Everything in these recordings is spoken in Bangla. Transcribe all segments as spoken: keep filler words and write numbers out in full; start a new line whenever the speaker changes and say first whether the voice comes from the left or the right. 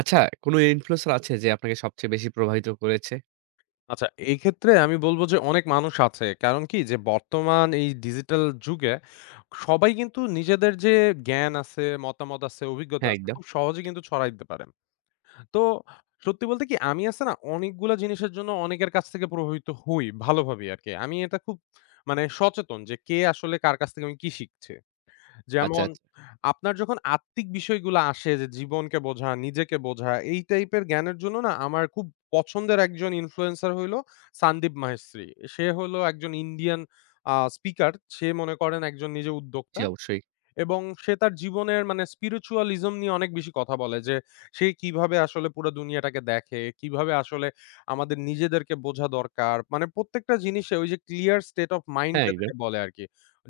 right: আচ্ছা, কোনো ইনফ্লুয়েন্সার আছে যে আপনাকে সবচেয়ে বেশি প্রভাবিত করেছে?
left: আচ্ছা, এই ক্ষেত্রে আমি বলব যে অনেক মানুষ আছে। কারণ কি? যে বর্তমান এই ডিজিটাল যুগে সবাই কিন্তু নিজেদের যে জ্ঞান আছে, মতামত আছে, অভিজ্ঞতা
right: হ্যাঁ,
left: আছে
right: একদম।
left: খুব সহজে কিন্তু ছড়ায় দিতে পারেন। তো সত্যি বলতে কি? আমি আছে না অনেকগুলা জিনিসের জন্য অনেকের কাছ থেকে প্রভাবিত হই ভালোভাবেই আরকি। আমি এটা খুব মানে সচেতন যে কে আসলে কার কাছ থেকে আমি কি শিখছি।
right: আচ্ছা,
left: যেমন
right: আচ্ছা।
left: আপনার যখন আত্মিক বিষয়গুলা আসে যে জীবনকে বোঝা, নিজেকে বোঝা, এই টাইপের জ্ঞানের জন্য না আমার খুব পছন্দের একজন ইনফ্লুয়েন্সার হইলো সানদীপ মাহেশ্রী। সে হলো একজন ইন্ডিয়ান আ স্পিকার। সে মনে করেন একজন নিজে
right: জি,
left: উদ্যোক্তা।
right: অবশ্যই।
left: এবং সে তার জীবনের মানে স্পিরিচুয়ালিজম নিয়ে অনেক বেশি কথা বলে যে, সে কিভাবে আসলে পুরা দুনিয়াটাকে দেখে, কিভাবে আসলে আমাদের নিজেদেরকে বোঝা দরকার। মানে প্রত্যেকটা জিনিসে ওই যে ক্লিয়ার স্টেট অফ মাইন্ড
right: হ্যাঁ, একদম।
left: যেটাকে বলে আরকি।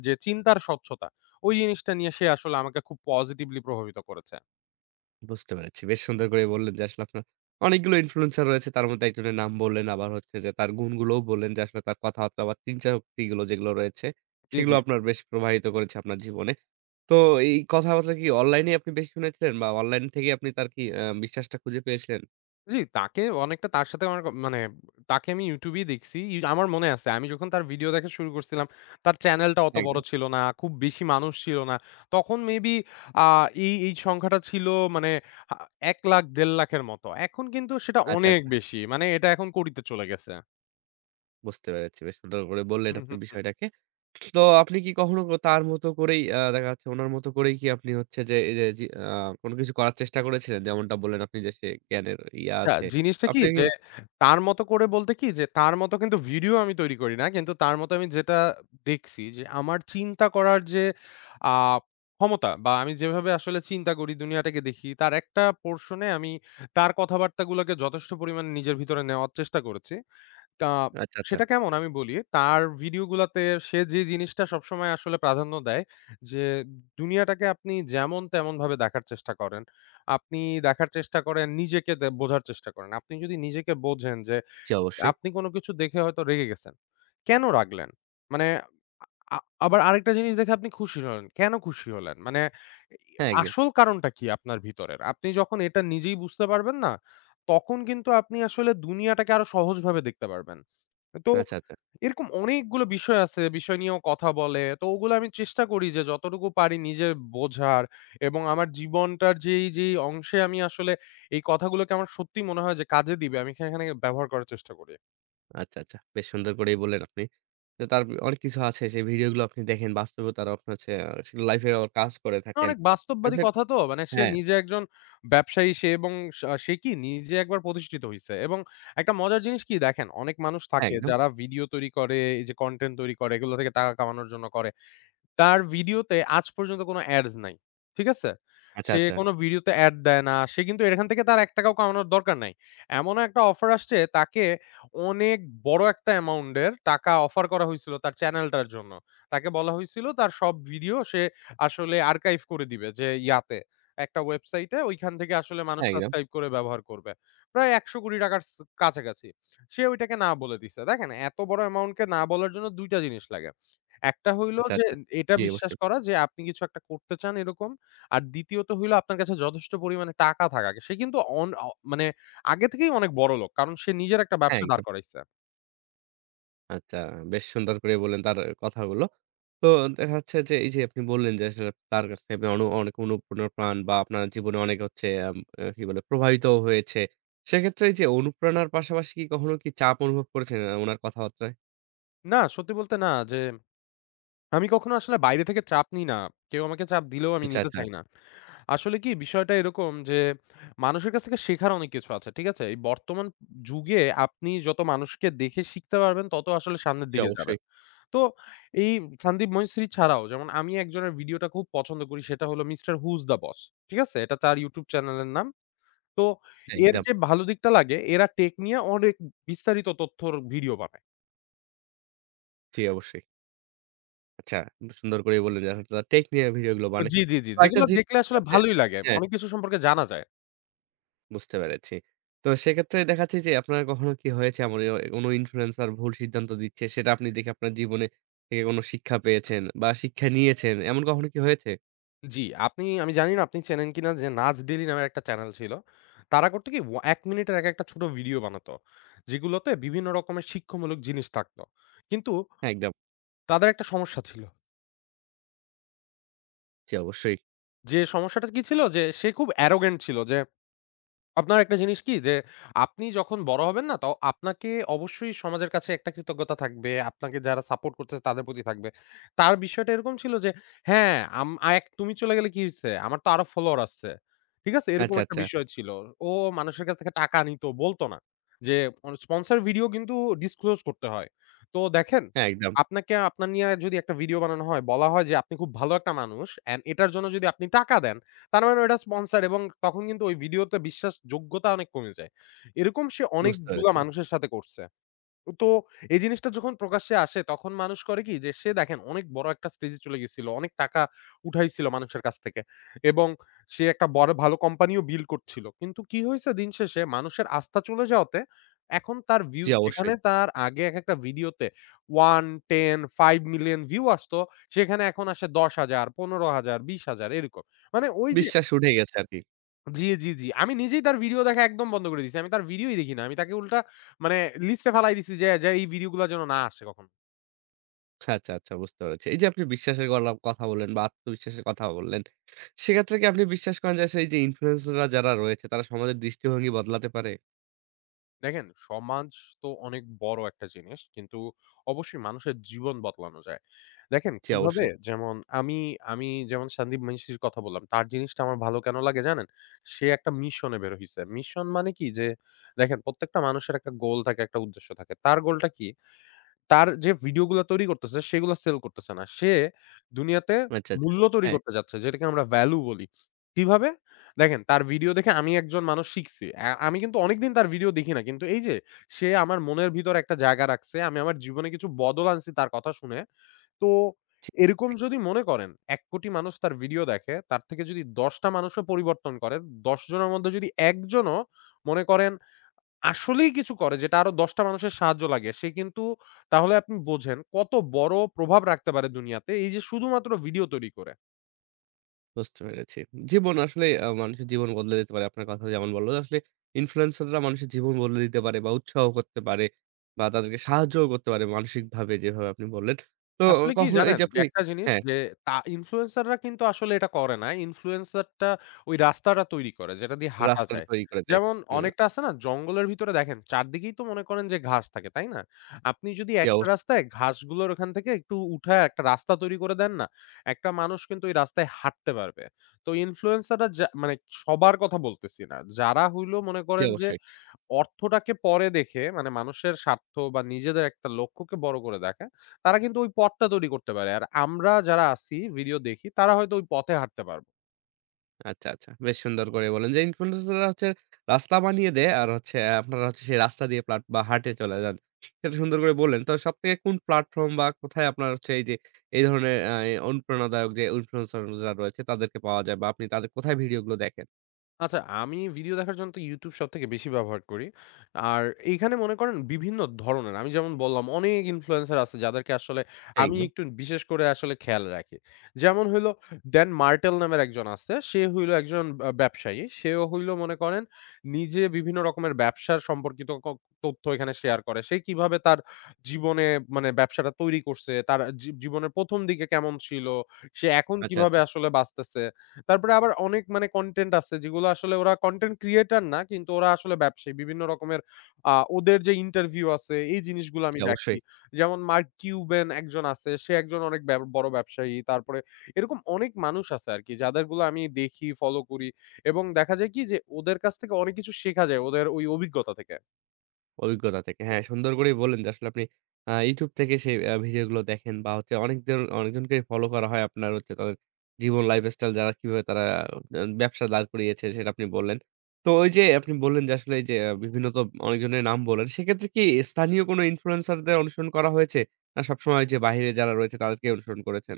left: যে চিন্তার স্বচ্ছতা, ওই জিনিসটা নিয়ে সে আসলে আমাকে খুব পজিটিভলি প্রভাবিত করেছে।
right: বুঝতে পেরেছি। বেশ সুন্দর করে বললেন যে আসলে আপনার অনেকগুলো ইনফ্লুয়েন্সার রয়েছে। তার মধ্যে একজনের নাম বললেন। আবার হচ্ছে যে তার গুণগুলোও বললেন যে আসলে তার কথাবার্তা বা চিন্তাশক্তিগুলো যেগুলো রয়েছে,
left: জি,
right: সেগুলো
left: জি।
right: আপনার বেশ প্রভাবিত করেছে আপনার জীবনে। তো এই কথাবার্তা কি অনলাইনেই আপনি বেশি শুনেছিলেন বা অনলাইন থেকে আপনি তার কি আ বিশ্বাসটা খুঁজে পেয়েছিলেন?
left: জি, তাকে অনেকটা তার সাথে আমার ক মানে তাকে আমি YouTube এই দেখছি। ই আমার মনে আছে আমি যখন তার ভিডিও দেখা শুরু করছিলাম, তার চ্যানেলটা অত বড়
right: একদম।
left: ছিল না। খুব বেশি মানুষ ছিল না। তখন মেবি আ এই, এই সংখ্যাটা ছিল মানে আ এক লাখ দেড় লাখের মতো। এখন কিন্তু সেটা
right: আচ্ছা,
left: অনেক
right: আচ্ছা।
left: বেশি। মানে এটা এখন কোটিতে চলে গেছে।
right: বুঝতে পেরেছি। বেশ সুন্দর করে বললেন
left: হু,
right: আপনি
left: হু, হু।
right: বিষয়টাকে। তো আপনি কি কখনো ক তার মতো করেই আ দেখা যাচ্ছে উনার মতো করেই কি আপনি হচ্ছে যে এই যে জি আ কোন কিছু করার চেষ্টা করেছিলেন? যেমনটা বললেন আপনি যে সে জ্ঞানের ইয়া
left: আচ্ছা,
right: আছে।
left: জিনিসটা কি
right: আপনি কি
left: যে তার মতো করে বলতে কি যে তার মতো কিন্তু ভিডিও আমি তৈরি করি না। কিন্তু তার মতো আমি যেটা দেখছি যে আমার চিন্তা করার যে আ ক্ষমতা বা আমি যেভাবে আসলে চিন্তা করি দুনিয়াটাকে দেখি তার একটা পোরশন এ আমি তার কথাবার্তাগুলোকে যথেষ্ট পরিমাণে নিজের ভিতরে নেওয়ার চেষ্টা করেছি। তা
right: আচ্ছা, আচ্ছা।
left: সেটা কেমন আমি বলি, তার ভিডিও গুলাতে সে যে জিনিসটা সবসময় আসলে প্রাধান্য দেয় যে দুনিয়াটাকে আপনি যেমন তেমনভাবে দেখার চেষ্টা করেন। আপনি দেখার চেষ্টা করেন, নিজেকে দে বোঝার চেষ্টা করেন। আপনি যদি নিজেকে বোঝেন যে
right: জি, অবশ্যই।
left: আপনি কোন কিছু দেখে হয়তো রেগে গেছেন। কেন রাগলেন? মানে আ আবার আরেকটা জিনিস দেখে আপনি খুশি হলেন। কেন খুশি হলেন? মানে এ
right: হ্যাঁ, একদম।
left: আসল কারণটা কি আপনার ভিতরের? আপনি যখন এটা নিজেই বুঝতে পারবেন না, তখন কিন্তু আপনি আসলে দুনিয়াটাকে আরো সহজভাবে দেখতে পারবেন। তো
right: আচ্ছা, আচ্ছা।
left: এরকম অনেকগুলো বিষয় আছে, বিষয় নিয়েও কথা বলে। তো ওগুলো আমি চেষ্টা করি যে যতটুকু পারি নিজে বোঝার এবং আমার জীবনটার যেই, যেই অংশে আমি আসলে এই কথাগুলোকে আমার সত্যিই মনে হয় যে কাজে দিবে, আমি সেখানে ব্যবহার করার চেষ্টা করি।
right: আচ্ছা, আচ্ছা। বেশ সুন্দর করেই বললেন আপনি। তো তার অনেক কিছু আছে সেই ভিডিওগুলো আপনি দেখেন। বাস্তবেও তারা আপনার হচ্ছে আ সেগুলো লাইফে আবার কাজ করে
left: না,
right: থাকেন।
left: অনেক
right: আর
left: বাস্তববাদী
right: সেটা-
left: কথা তো। মানে সে
right: হ্যাঁ,
left: নিজে একজন ব্যবসায়ী সে এবং সা সে কি নিজে একবার প্রতিষ্ঠিত হইছে এবং একটা মজার জিনিস কি দেখেন, অনেক মানুষ
right: হ্যাঁ,
left: থাকে
right: একদম।
left: যারা ভিডিও তৈরি করে, এই যে কনটেন্ট তৈরি করে, এগুলো থেকে টাকা কামানোর জন্য করে। তার ভিডিওতে আজ পর্যন্ত কোনো ads নাই। ঠিক আছে?
right: আচ্ছা,
left: সে
right: আচ্ছা।
left: কোনো ভিডিওতে ad দেয় না। সে কিন্তু এখান থেকে তার ৳এক টাকা ও কামানোর দরকার নাই। এমনও একটা অফার আসছে তাকে অনেক বড় একটা অ্যামাউন্ট এর টাকা অফার করা হইছিল তার চ্যানেলটার জন্য। তাকে বলা হইছিল তার সব ভিডিও সে আসলে আর্কাইভ করে দিবে যে ইয়াতে একটা ওয়েবসাইটে ওইখান থেকে আসলে মানুষ
right: হ্যাঁ, একদম।
left: সাবস্ক্রাইব করে ব্যবহার করবে। প্রায় ৳একশো,০০,০০,০০০ স কাছাকাছি। সে ওইটাকে না বলে দিছে। দেখেন এত বড় অ্যামাউন্ট কে না বলার জন্য দুই টা জিনিস লাগে। একটা হইলো
right: আচ্ছা,
left: যে
right: আচ্ছা।
left: এটা
right: জি,
left: বিশ্বাস
right: অবশ্যই।
left: করা যে আপনি কিছু একটা করতে চান এরকম। আর দ্বিতীয়ত হইলো আপনার কাছে যথেষ্ট পরিমাণে টাকা থাকা। সে কিন্তু অন অ মানে আগে থেকেই অনেক বড়লোক। কারণ সে নিজের একটা
right: হ্যাঁ,
left: ব্যবসা দাঁড়
right: একদম।
left: করাইছে।
right: আচ্ছা, বেশ সুন্দর করে বললেন তার কথাগুলো। তো দেখা যাচ্ছে যে এই যে আপনি বললেন যে আসলে তার কাছ থেকে আপনি অন অনেক অনুপ্রেরণা পান বা আপনার জীবনে অনেক হচ্ছে আম আ কি বলে প্রভাবিত হয়েছে। সেক্ষেত্রে এই যে অনুপ্রেরণার পাশাপাশি কি কখনো কি চাপ অনুভব করেছেন আ উনার কথাবার্তায়?
left: না, সত্যি বলতে না যে আমি কখনো আসলে বাইরে থেকে চাপ নিই না। কেউ আমাকে চাপ দিলেও আমি
right: আচ্ছা,
left: নিতে
right: আচ্ছা।
left: চাই না। আসলে কি বিষয়টা এরকম যে মানুষের কাছ থেকে শেখার অনেক কিছু আছে। ঠিক আছে? এই বর্তমান যুগে আপনি যত মানুষকে দেখে শিখতে পারবেন তত আসলে সামনের
right: জি,
left: দিকে
right: অবশ্যই।
left: যাবেন। তো এই সন্দীপ মৈশ্রী ছাড়াও যেমন আমি একজনের ভিডিওটা খুব পছন্দ করি সেটা হলো মিস্টার হুজ দ্য বস। ঠিক আছে? এটা তার YouTube চ্যানেলের নাম। তো
right: হ্যাঁ,
left: এর
right: একদম।
left: যে ভালো দিকটা লাগে এরা টেক নিয়ে অনেক বিস্তারিত তথ্যর ভিডিও বানায়।
right: জি, অবশ্যই। আচ্ছা, সুন্দর করেই বললেন যে আসলে টেক নিয়ে ভিডিওগুলো বানায়।
left: জি, জি, জি।
right: তো একটা
left: যেগুলো
right: জি
left: দেখলে আসলে ভালোই লাগে। অনেক কিছু সম্পর্কে জানা যায়।
right: বুঝতে পেরেছি। তো সেক্ষেত্রে দেখা যাচ্ছে যে আপনার কখনো কি হয়েছে এমন এ কোনো ইনফ্লুয়েন্সার ভুল সিদ্ধান্ত দিচ্ছে সেটা আপনি দেখে আপনার জীবনে থেকে কোনো শিক্ষা পেয়েছেন বা শিক্ষা নিয়েছেন এমন কখনো কি হয়েছে?
left: জি, আপনি আমি জানি না আপনি চেনেন কিনা যে নাজ ডেইলি নামের একটা চ্যানেল ছিল। তারা করতো কি ওয়া এক মিনিটের একেকটা ছোট ভিডিও বানাতো। যেগুলোতে বিভিন্ন রকমের শিক্ষামূলক জিনিস থাকতো। কিন্তু
right: হ্যাঁ, একদম।
left: তাদের একটা সমস্যা ছিল।
right: জি, অবশ্যই।
left: যে সমস্যাটা কি ছিল? যে সে খুব arrogant ছিল যে আপনার একটা জিনিস কি? যে আপনি যখন বড় হবেন না, তো আপনাকে অবশ্যই সমাজের কাছে একটা কৃতজ্ঞতা থাকবে। আপনাকে যারা সাপোর্ট করতেছে তাদের প্রতি থাকবে। তার বিষয়টা এরকম ছিল যে, "হ্যাঁ, আম আ- এক তুমি চলে গেলে কি হইছে? আমার তো আরো ফলোয়ার আছে।" ঠিক আছে? এরকম
right: আচ্ছা,
left: একটা
right: আচ্ছা।
left: বিষয় ছিল। ও মানুষের কাছ থেকে টাকা নিত, বলত না। যে অ স্পন্সর ভিডিও কিন্তু ডিসক্লোজ করতে হয়। তো দেখেন,
right: হ্যাঁ, একদম।
left: আপনাকে আপনার নিয়ে যদি একটা ভিডিও বানানো হয়, বলা হয় যে আপনি খুব ভালো একটা মানুষ এন্ড এটার জন্য যদি আপনি টাকা দেন তার মানে ওটা স্পন্সর এবং তখন কিন্তু ওই ভিডিওতে বিশ্বাসযোগ্যতা অনেক কমে যায়। এরকম সে
right: বুঝতে
left: অনেকগুলা
right: পেরেছি।
left: মানুষের সাথে করছে। তো এই জিনিসটা যখন প্রকাশ্যে আসে তখন মানুষ করে কি যে সে দেখেন অনেক বড় একটা স্টেজে চলে গেছিল। অনেক টাকা উঠাইছিল মানুষের কাছ থেকে এবং সে একটা বড় ভালো কোম্পানিও বিল্ড করছিল। কিন্তু কি হইছে দিন শেষে মানুষের আস্থা চলে যাওয়াতে এখন তার ভিউ
right: জি,
left: যেখানে
right: অবশ্যই।
left: তার আগে একেকটা ভিডিওতে এক, দশ, পাঁচ মিলিয়ন ভিউ আসতো সেখানে এখন আসে দশ হাজার, পনেরো হাজার, বিশ হাজার এরকম। মানে ওই যে
right: বিশ্বাস উঠে গেছে আরকি।
left: জি, জি, জি। আমি নিজেই তার ভিডিও দেখা একদম বন্ধ করে দিছি। আমি তার ভিডিওই দেখি না। আমি তাকে উল্টা মানে লিস্টে ফালাই দিছি যে, যে এই ভিডিও গুলা যেন না আসে কখনো।
right: আচ্ছা, আচ্ছা, বুঝতে পেরেছি। এই যে আপনি বিশ্বাসের গলা কথা বললেন বা আত্মবিশ্বাসের কথা বললেন। সেক্ষেত্রে কি আপনি বিশ্বাস করেন যে আসলে এই যে ইনফ্লুয়েন্সাররা যারা রয়েছে তারা সমাজের দৃষ্টিভঙ্গি বদলাতে পারে?
left: দেখেন সমাজ তো অনেক বড় একটা জিনিস। কিন্তু অবশ্যই মানুষের জীবন বদলানো যায়। দেখেন
right: জি,
left: কিভাবে
right: অবশ্যই।
left: যেমন আমি, আমি যেমন সন্দীপ মেশির কথা বললাম। তার জিনিসটা আমার ভালো কেন লাগে জানেন? সে একটা মিশন এ বের হইছে। মিশন মানে কি যে দেখেন প্রত্যেকটা মানুষের একটা গোল থাকে, একটা উদ্দেশ্য থাকে। তার গোলটা কি? তার যে ভিডিওগুলা তৈরি করতেছে সেগুলা সেল করতেছে না। সে দুনিয়াতে
right: আচ্ছা, আচ্ছা।
left: মূল্য তৈরি
right: হ্যাঁ।
left: করতে যাচ্ছে যেটাকে আমরা ভ্যালু বলি। কিভাবে? দেখেন তার ভিডিও দেখে আমি একজন মানুষ শিখছি। আ আমি কিন্তু অনেকদিন তার ভিডিও দেখি না। কিন্তু এই যে সে আমার মনের ভিতর একটা জায়গা রাখছে। আমি আমার জীবনে কিছু বদল আনছি তার কথা শুনে। তো এরকম যদি মনে করেন এক,০০,০০,০০০ মানুষ তার ভিডিও দেখে, তার থেকে যদি দশ টা মানুষও পরিবর্তন করে, দশ জনের মধ্যে যদি এক জনও মনে করেন আসলেই কিছু করে যেটা আরো দশ টা মানুষের সাহায্য লাগে। সে কিন্তু তাহলে আপনি বোঝেন কত বড় প্রভাব রাখতে পারে দুনিয়াতে এই যে শুধুমাত্র ভিডিও তৈরি করে।
right: বুঝতে পেরেছি। জীবন আসলে আ মানুষের জীবন বদলে দিতে পারে। আপনার কথা যেমন বললেন আসলে ইনফ্লুয়েন্সাররা মানুষের জীবন বদলে দিতে পারে বা উৎসাহ করতে পারে বা তাদেরকে সাহায্যও করতে পারে মানসিকভাবে যেভাবে আপনি বললেন। তো
left: আসলে কি
right: কখনো এই
left: জানেন?
right: যে
left: যে
right: আপনি
left: একটা জিনিস
right: হ্যাঁ,
left: যে তা ইনফ্লুয়েন্সাররা কিন্তু আসলে এটা করে না। ইনফ্লুয়েন্সারটা ওই রাস্তাটা তৈরি করে যেটা দিয়ে হাঁটা
right: রাস্তাটা
left: যায়।
right: তৈরি করে দেয়।
left: যেমন
right: হুম,
left: অনেকটা আছে না জঙ্গলের ভিতরে দেখেন চারদিকেই তো মনে করেন যে ঘাস থাকে, তাই না? আপনি যদি
right: জি
left: একটা
right: অবশ্যই,
left: রাস্তায় ঘাসগুলোর ওখান থেকে একটু উঠায় একটা রাস্তা তৈরি করে দেন না, একটা মানুষ কিন্তু ওই রাস্তায় হাঁটতে পারবে। তো ইনফ্লুয়েন্সাররা যা মানে সবার কথা বলতেছি না। যারা হইলো মনে
right: জি
left: করেন যে
right: অবশ্যই।
left: অর্থটাকে পরে দেখে মানে মানুষের স্বার্থ বা নিজেদের একটা লক্ষ্যকে বড় করে দেখে, তারা কিন্তু ওই পথটা তৈরি করতে পারে। আর আমরা যারা আছি ভিডিও দেখি, তারা হয়তো ওই পথে হাঁটতে পারব।
right: আচ্ছা, আচ্ছা। বেশ সুন্দর করে বললেন যে ইনফ্লুয়েন্সার রা হচ্ছে রাস্তা বানিয়ে দেয়। আর হচ্ছে আ আপনারা হচ্ছে সেই রাস্তা দিয়ে প্লাট বা হাঁটে চলে যান। সেটা সুন্দর করে বললেন। তো সবথেকে কোন প্ল্যাটফর্ম বা কোথায় আপনার হচ্ছে এই যে এই ধরনের আ এ অনুপ্রেরণাদায়ক যে ইনফ্লুয়েন্সার রা রয়েছে তাদেরকে পাওয়া যায় বা আপনি তাদের কোথায় ভিডিও গুলো দেখেন?
left: আচ্ছা, আমি ভিডিও দেখার জন্য তো YouTube সবথেকে বেশি ব্যবহার করি। আর এইখানে মনে করেন বিভিন্ন ধরনের আমি যেমন বললাম অনেক ইনফ্লুয়েন্সার আছে যাদেরকে আসলে
right: হ্যাঁ,
left: আমি
right: একদম।
left: একটু বিশেষ করে আসলে খেয়াল রাখি। যেমন হইলো Dan Martel নামের একজন আছে। সে হইলো একজন আ ব্যবসায়ী। সেও হইলো মনে করেন নিজে বিভিন্ন রকমের ব্যবসার সম্পর্কিত ক তথ্য এখানে শেয়ার করে। সে কিভাবে তার জীবনে মানে ব্যবসাটা তৈরি করছে, তার জী জীবনের ১ম দিকে কেমন ছিল, সে এখন
right: আচ্ছা,
left: কিভাবে
right: আচ্ছা।
left: আসলে বাঁচতেছে। তারপরে আবার অনেক মানে কনটেন্ট আছে যেগুলো আসলে ওরা কনটেন্ট ক্রিয়েটর না কিন্তু ওরা আসলে ব্যবসায়ী। বিভিন্ন রকমের আ ওদের যে ইন্টারভিউ আছে এই জিনিসগুলো
right: জি,
left: আমি দেখি।
right: অবশ্যই।
left: যেমন মার্ক কিউবেন একজন আছে। সে একজন অনেক ব্যব বড় ব্যবসায়ী। তারপরে এরকম অনেক মানুষ আছে আরকি যাদেরগুলো আমি দেখি, ফলো করি এবং দেখা যায় কি যে ওদের কাছ থেকে অনেক কিছু শেখা যায় ওদের ওই অভিজ্ঞতা থেকে।
right: অভিজ্ঞতা থেকে। হ্যাঁ, সুন্দর করেই বললেন যে আসলে আপনি আ YouTube থেকে সেই আ ভিডিওগুলো দেখেন বা হচ্ছে অনেকজন অনেকজনকে ফলো করা হয় আপনার হচ্ছে তাদের জীবন লাইফস্টাইল যারা কিভাবে তারা আ ব্যবসা দাঁড় করিয়েছে সেটা আপনি বললেন। তো ওই যে আপনি বললেন যে আসলে এই যে আ বিভিন্ন তো অনেকজনের নাম বললেন। সেক্ষেত্রে কি স্থানীয় কোনো ইনফ্লুয়েন্সার দের অনুসরণ করা হয়েছে? না সবসময় ওই যে বাহিরে যারা রয়েছে তাদেরকে অনুসরণ করেছেন?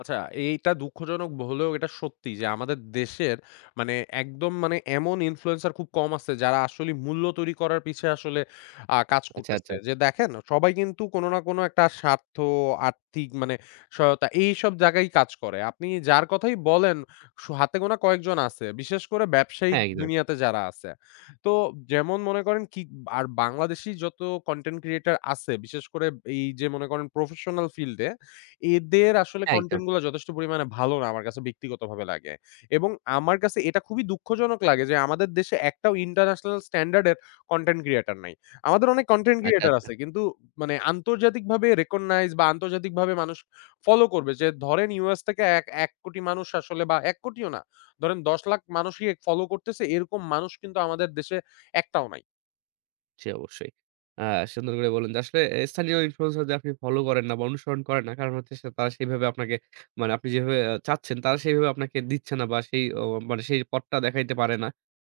left: আচ্ছা, এইটা দুঃখজনক হলেও এটা সত্যি যে আমাদের দেশের মানে একদম মানে এমন ইনফ্লুয়েন্সার খুব কম আছে যারা আসলে মূল্য তৈরি করার পিছে আসলে আ কাজ
right: আচ্ছা,
left: করতেছে।
right: আচ্ছা।
left: যে দেখেন সবাই কিন্তু কোন না কোন একটা স্বার্থ, আর্থিক মানে সহায়তা এইসব জায়গায় কাজ করে। আপনি যার কথাই বলেন সু হাতে গোনা কয়েকজন আছে। বিশেষ করে ব্যবসায়িক
right: হ্যাঁ, একদম।
left: দুনিয়াতে যারা আছে। তো যেমন মনে করেন কি আর বাংলাদেশী যত কনটেন্ট ক্রিয়েটর আছে বিশেষ করে এই যে মনে করেন প্রফেশনাল ফিল্ড এ এদের আসলে
right: হ্যাঁ, একদম।
left: কনটেন্ট গুলা যথেষ্ট পরিমাণে ভালো না আমার কাছে ব্যক্তিগতভাবে লাগে। এবং আমার কাছে এটা খুবই দুঃখজনক লাগে যে আমাদের দেশে একটাও ইন্টারন্যাশনাল স্ট্যান্ডার্ড এর কনটেন্ট ক্রিয়েটর নাই। আমাদের অনেক কনটেন্ট
right: আচ্ছা,
left: ক্রিয়েটর
right: আচ্ছা।
left: আছে কিন্তু মানে আন্তর্জাতিকভাবে রেকগনাইজ বা আন্তর্জাতিকভাবে মানুষ ফলো করবে যে ধরেন ইউএস থেকে এক ১,০০,০০,০০০ মানুষ আসলে বা এক,০০,০০,০০০ না ধরেন দশ,০০,০০০ মানুষই ফলো করতেছে এরকম মানুষ কিন্তু আমাদের দেশে একটাও নাই।
right: জি, অবশ্যই। আ সুন্দর করে বললেন যে আসলে এ স্থানীয় ইনফ্লুয়েন্সার যে আপনি ফলো করেন না বা অনুসরণ করেন না। কারণ হচ্ছে সে তারা সেইভাবে আপনাকে মানে আপনি যেভাবে আ চাচ্ছেন তারা সেইভাবে আপনাকে দিচ্ছে না বা সেই অ মানে সেই পথটা দেখাইতে পারে না।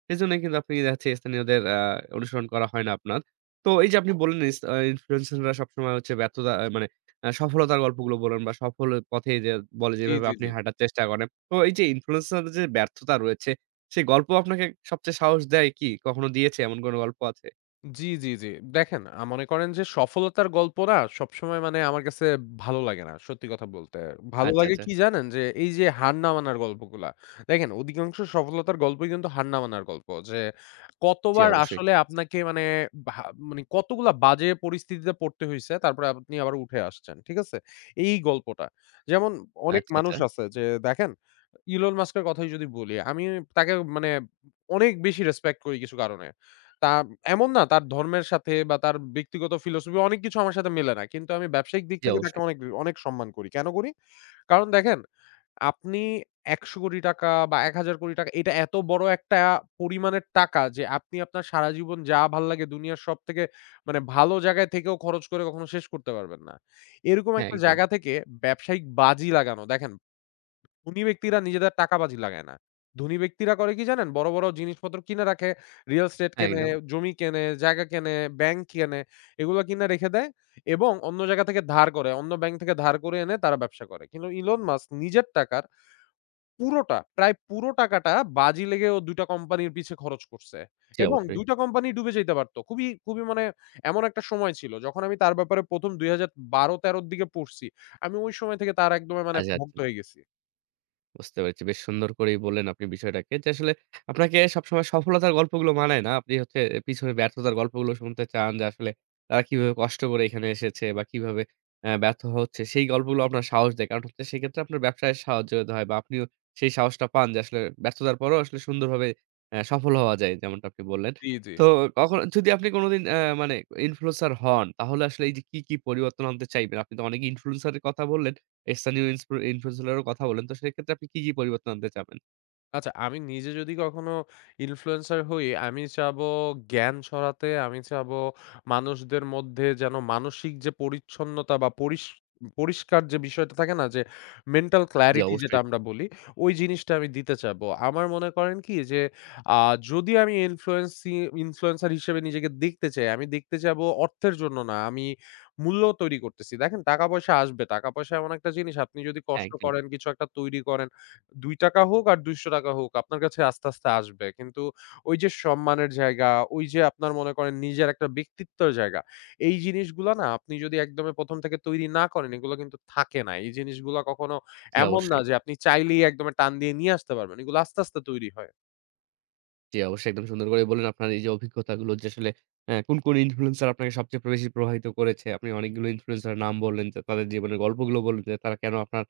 right: সেজন্যই কিন্তু আপনি দেখা যাচ্ছে স্থানীয়দের আ অনুসরণ করা হয় না আপনার। তো এই যে আপনি বললেন ইস আ ইনফ্লুয়েন্সাররা সবসময় হচ্ছে ব্যর্থতা আ মানে আ সফলতার গল্পগুলো বলেন বা সফল পথে যে বলে
left: জি,
right: যেভাবে
left: জি,
right: আপনি
left: জি।
right: হাঁটার চেষ্টা করেন। তো এই যে ইনফ্লুয়েন্সারদের যে ব্যর্থতা রয়েছে, সেই গল্প আপনাকে সবচেয়ে সাহস দেয় কি? কখনো দিয়েছে এমন কোনো গল্প আছে?
left: জি, জি, জি। দেখেন আ মনে করেন যে সফলতার গল্প না সবসময় মানে আমার কাছে ভালো লাগে না। সত্যি কথা বলতে। ভালো
right: আচ্ছা,
left: লাগে
right: আচ্ছা।
left: কি জানেন? যে এই যে হার না মানার গল্পগুলা। দেখেন অধিকাংশ সফলতার গল্পই কিন্তু হার না মানার গল্প। যে
right: জি,
left: কতবার
right: অবশ্যই।
left: আসলে আপনাকে মানে ভা মানে কতগুলা বাজে পরিস্থিতিতে পড়তে হইছে তারপরে আপনি আবার উঠে আসছেন। ঠিক আছে? এই গল্পটা। যেমন অনেক
right: আচ্ছা, আচ্ছা।
left: মানুষ আছে যে দেখেন Elon Musk এর কথাই যদি বলি, আমি তাকে মানে অনেক বেশি রেসপেক্ট করি কিছু কারণে। তা এমন না তার ধর্মের সাথে বা তার ব্যক্তিগত ফিলোসফি অনেক কিছু আমার সাথে মেলে না। কিন্তু আমি ব্যবসায়িক দিক
right: জি,
left: থেকে তাকে
right: অবশ্যই।
left: অনেক, অনেক সম্মান করি। কেন করি? কারণ দেখেন আপনি ৳একশো,০০,০০,০০০ বা ৳এক হাজার,০০,০০০ এটা এত বড় একটা পরিমাণের টাকা যে আপনি আপনার সারা জীবন যা ভাল্লাগে দুনিয়ার সবথেকে মানে ভালো জায়গায় থেকেও খরচ করে কখনো শেষ করতে পারবেন না। এরকম
right: হ্যাঁ,
left: একটা
right: একদম।
left: জায়গা থেকে ব্যবসায়িক বাজি লাগানো দেখেন ধনী ব্যক্তিরা নিজেদের টাকাবাজি লাগায় না। ধনী ব্যক্তিরা করে কি জানেন? বড়, বড় জিনিসপত্র কিনে রাখে। রিয়াল এস্টেট
right: হ্যাঁ,
left: কেনে,
right: একদম।
left: জমি কেনে, জায়গা কেনে, ব্যাংক কেনে। এগুলো কিনে রেখে দেয় এবং অন্য জায়গা থেকে ধার করে। অন্য ব্যাংক থেকে ধার করে এনে তারা ব্যবসা করে। কিন্তু ইলন মাস্ক নিজের টাকার পুরোটা, প্রায় পুরো টাকাটা বাজি লেগে ও দুই টা কোম্পানির পিছে খরচ করছে।
right: জি,
left: এবং
right: অবশ্যই।
left: দুই টা কোম্পানি ডুবে যাইতে পারত। খুবই, খুবই মানে এমন একটা সময় ছিল যখন আমি তার ব্যাপারে ১ম দুই হাজার বারো তেরো র দিকে পড়ছি। আমি ওই সময় থেকে তার একদমই মানে
right: আচ্ছা।
left: ভক্ত
right: আচ্ছা।
left: হয়ে গেছি।
right: বুঝতে পেরেছি। বেশ সুন্দর করেই বললেন আপনি বিষয়টাকে যে আসলে আপনাকে সবসময় সফলতার গল্পগুলো মানায় না। আপনি হচ্ছে এ পিছনে ব্যর্থতার গল্পগুলো শুনতে চান যে আসলে তারা কিভাবে কষ্ট করে এখানে এসেছে বা কিভাবে অ্যা ব্যর্থ হচ্ছে সেই গল্পগুলো আপনার সাহস দেয়। কারণ হচ্ছে সেক্ষেত্রে আপনার ব্যবসায় সাহায্য হয় বা আপনিও সেই সাহসটা পান যে আসলে ব্যর্থতার পরেও আসলে সুন্দরভাবে অ্যা সফল হওয়া যায় যেমনটা আপনি বললেন।
left: জি, জি।
right: তো কখনো যদি আপনি কোনোদিন অ্যা মানে ইনফ্লুয়েন্সার হন তাহলে আসলে এই যে কি, কি পরিবর্তন আনতে চাইবেন? আপনি তো অনেক ইনফ্লুয়েন্সার এর কথা বললেন। স্থানীয় ইন্সপু ইনফ্লুয়েন্সার রাও কথা বলেন। তো সেক্ষেত্রে আপনি কি, কি পরিবর্তন আনতে চাবেন?
left: আচ্ছা, আমি নিজে যদি কখনো ইনফ্লুয়েন্সার হই, আমি চাবো জ্ঞান ছড়াতে, আমি চাবো মানুষদের মধ্যে যেন মানসিক যে পরিচ্ছন্নতা বা পরিস পরিষ্কার যে বিষয়টা থাকে না? যে মেন্টাল
right: জি,
left: ক্লারিটি যেটা
right: অবশ্যই।
left: আমরা বলি, ওই জিনিসটা আমি দিতে চাবো। আমার মনে করেন কি? যে আ যদি আমি ইনফ্লুয়েন্সি ইনফ্লুয়েন্সার হিসেবে নিজেকে দেখতে চাই, আমি দেখতে চাবো অর্থের জন্য না, আমি মূল্য তৈরি করতেছি। দেখেন টাকা-পয়সা আসবে। টাকা-পয়সা এমন একটা জিনিস আপনি যদি
right: হ্যাঁ,
left: কষ্ট
right: একদম।
left: করেন, কিছু একটা তৈরি করেন ৳দুই টাকা হোক আর ৳দুইশো টাকা হোক আপনার কাছে আস্তে, আস্তে আসবে। কিন্তু ওই যে সম্মানের জায়গা, ওই যে আপনার মনে করেন নিজের একটা ব্যক্তিত্বের জায়গা, এই জিনিসগুলা না আপনি যদি একদমই ১ম থেকে তৈরি না করেন এগুলো কিন্তু থাকে না। এই জিনিসগুলা কখনো
right: জি,
left: এমন না
right: অবশ্যই।
left: যে আপনি চাইলেই একদম টান দিয়ে নিয়ে আসতে পারবেন। এগুলো আস্তে, আস্তে তৈরি হয়।
right: জি, অবশ্যই একদম সুন্দর করে বললেন আপনার এই যে অভিজ্ঞতাগুলো যে আসলে অ্যা কোন, কোন ইনফ্লুয়েন্সার আপনাকে সবচেয়ে বেশি প্রভাবিত করেছে। আপনি অনেকগুলো ইনফ্লুয়েন্সারের নাম বললেন যে তাদের জীবনের গল্পগুলো বললেন যে তারা কেন আপনার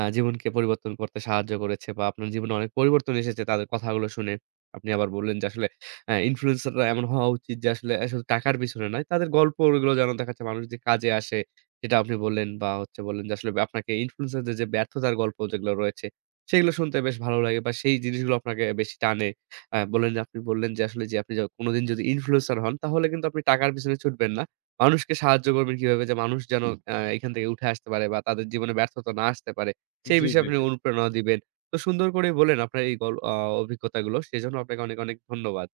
right: আ জীবনকে পরিবর্তন করতে সাহায্য করেছে বা আপনার জীবনে অনেক পরিবর্তন এসেছে তাদের কথাগুলো শুনে। আপনি আবার বললেন যে আসলে অ্যা ইনফ্লুয়েন্সাররা এমন হওয়া উচিত যে আসলে এ শুধু টাকার পিছনে নয়। তাদের গল্পগুলো যেন দেখা যাচ্ছে মানুষদের কাজে আসে সেটা আপনি বললেন বা হচ্ছে বললেন যে আসলে আপনাকে ইনফ্লুয়েন্সারদের যে ব্যর্থতার গল্প যেগুলো রয়েছে সেগুলো শুনতে বেশ ভালো লাগে বা সেই জিনিসগুলো আপনাকে বেশি টানে। হ্যাঁ, বললেন আপনি বললেন যে আসলে যে আপনি য কোনদিন যদি ইনফ্লুয়েন্সার হন তাহলে কিন্তু আপনি টাকার পেছনে ছুটবেন না। মানুষকে সাহায্য করবেন কিভাবে যে মানুষ যেন আ এখান থেকে উঠে আসতে পারে বা তাদের জীবনে ব্যর্থতা না আসতে পারে। সেই
left: জি,
right: বিষয়ে
left: জি,
right: আপনি
left: জি।
right: অনুপ্রেরণা দিবেন। তো সুন্দর করে বললেন আপনার এই গল আ অভিজ্ঞতাগুলো। সেজন্য আপনাকে অনেক, অনেক ধন্যবাদ।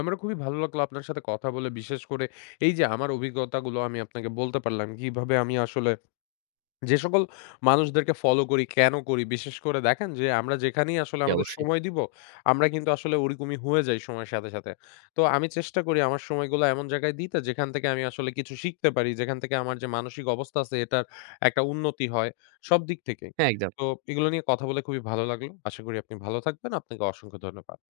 left: আমারও খুবই ভালো লাগলো আপনার সাথে কথা বলে। বিশেষ করে এই যে আমার অভিজ্ঞতাগুলো আমি আপনাকে বলতে পারলাম। কিভাবে আমি আসলে যে সকল মানুষদেরকে ফলো করি, কেন করি? বিশেষ করে দেখেন যে আমরা যেখানেই আসলে
right: জি,
left: আমাদের
right: অবশ্যই।
left: সময় দিব, আমরা কিন্তু আসলে ওরকমই হয়ে যাই সময়ের সাথে, সাথে। তো আমি চেষ্টা করি আমার সময়গুলো এমন জায়গায় দিতে যেখান থেকে আমি আসলে কিছু শিখতে পারি, যেখান থেকে আমার যে মানসিক অবস্থা আছে এটার একটা উন্নতি হয়, সব দিক থেকেই।
right: হ্যাঁ, একদম।
left: তো এগুলো নিয়ে কথা বলে খুবই ভালো লাগলো। আশা করি আপনি ভালো থাকবেন। আপনাকে অসংখ্য ধন্যবাদ।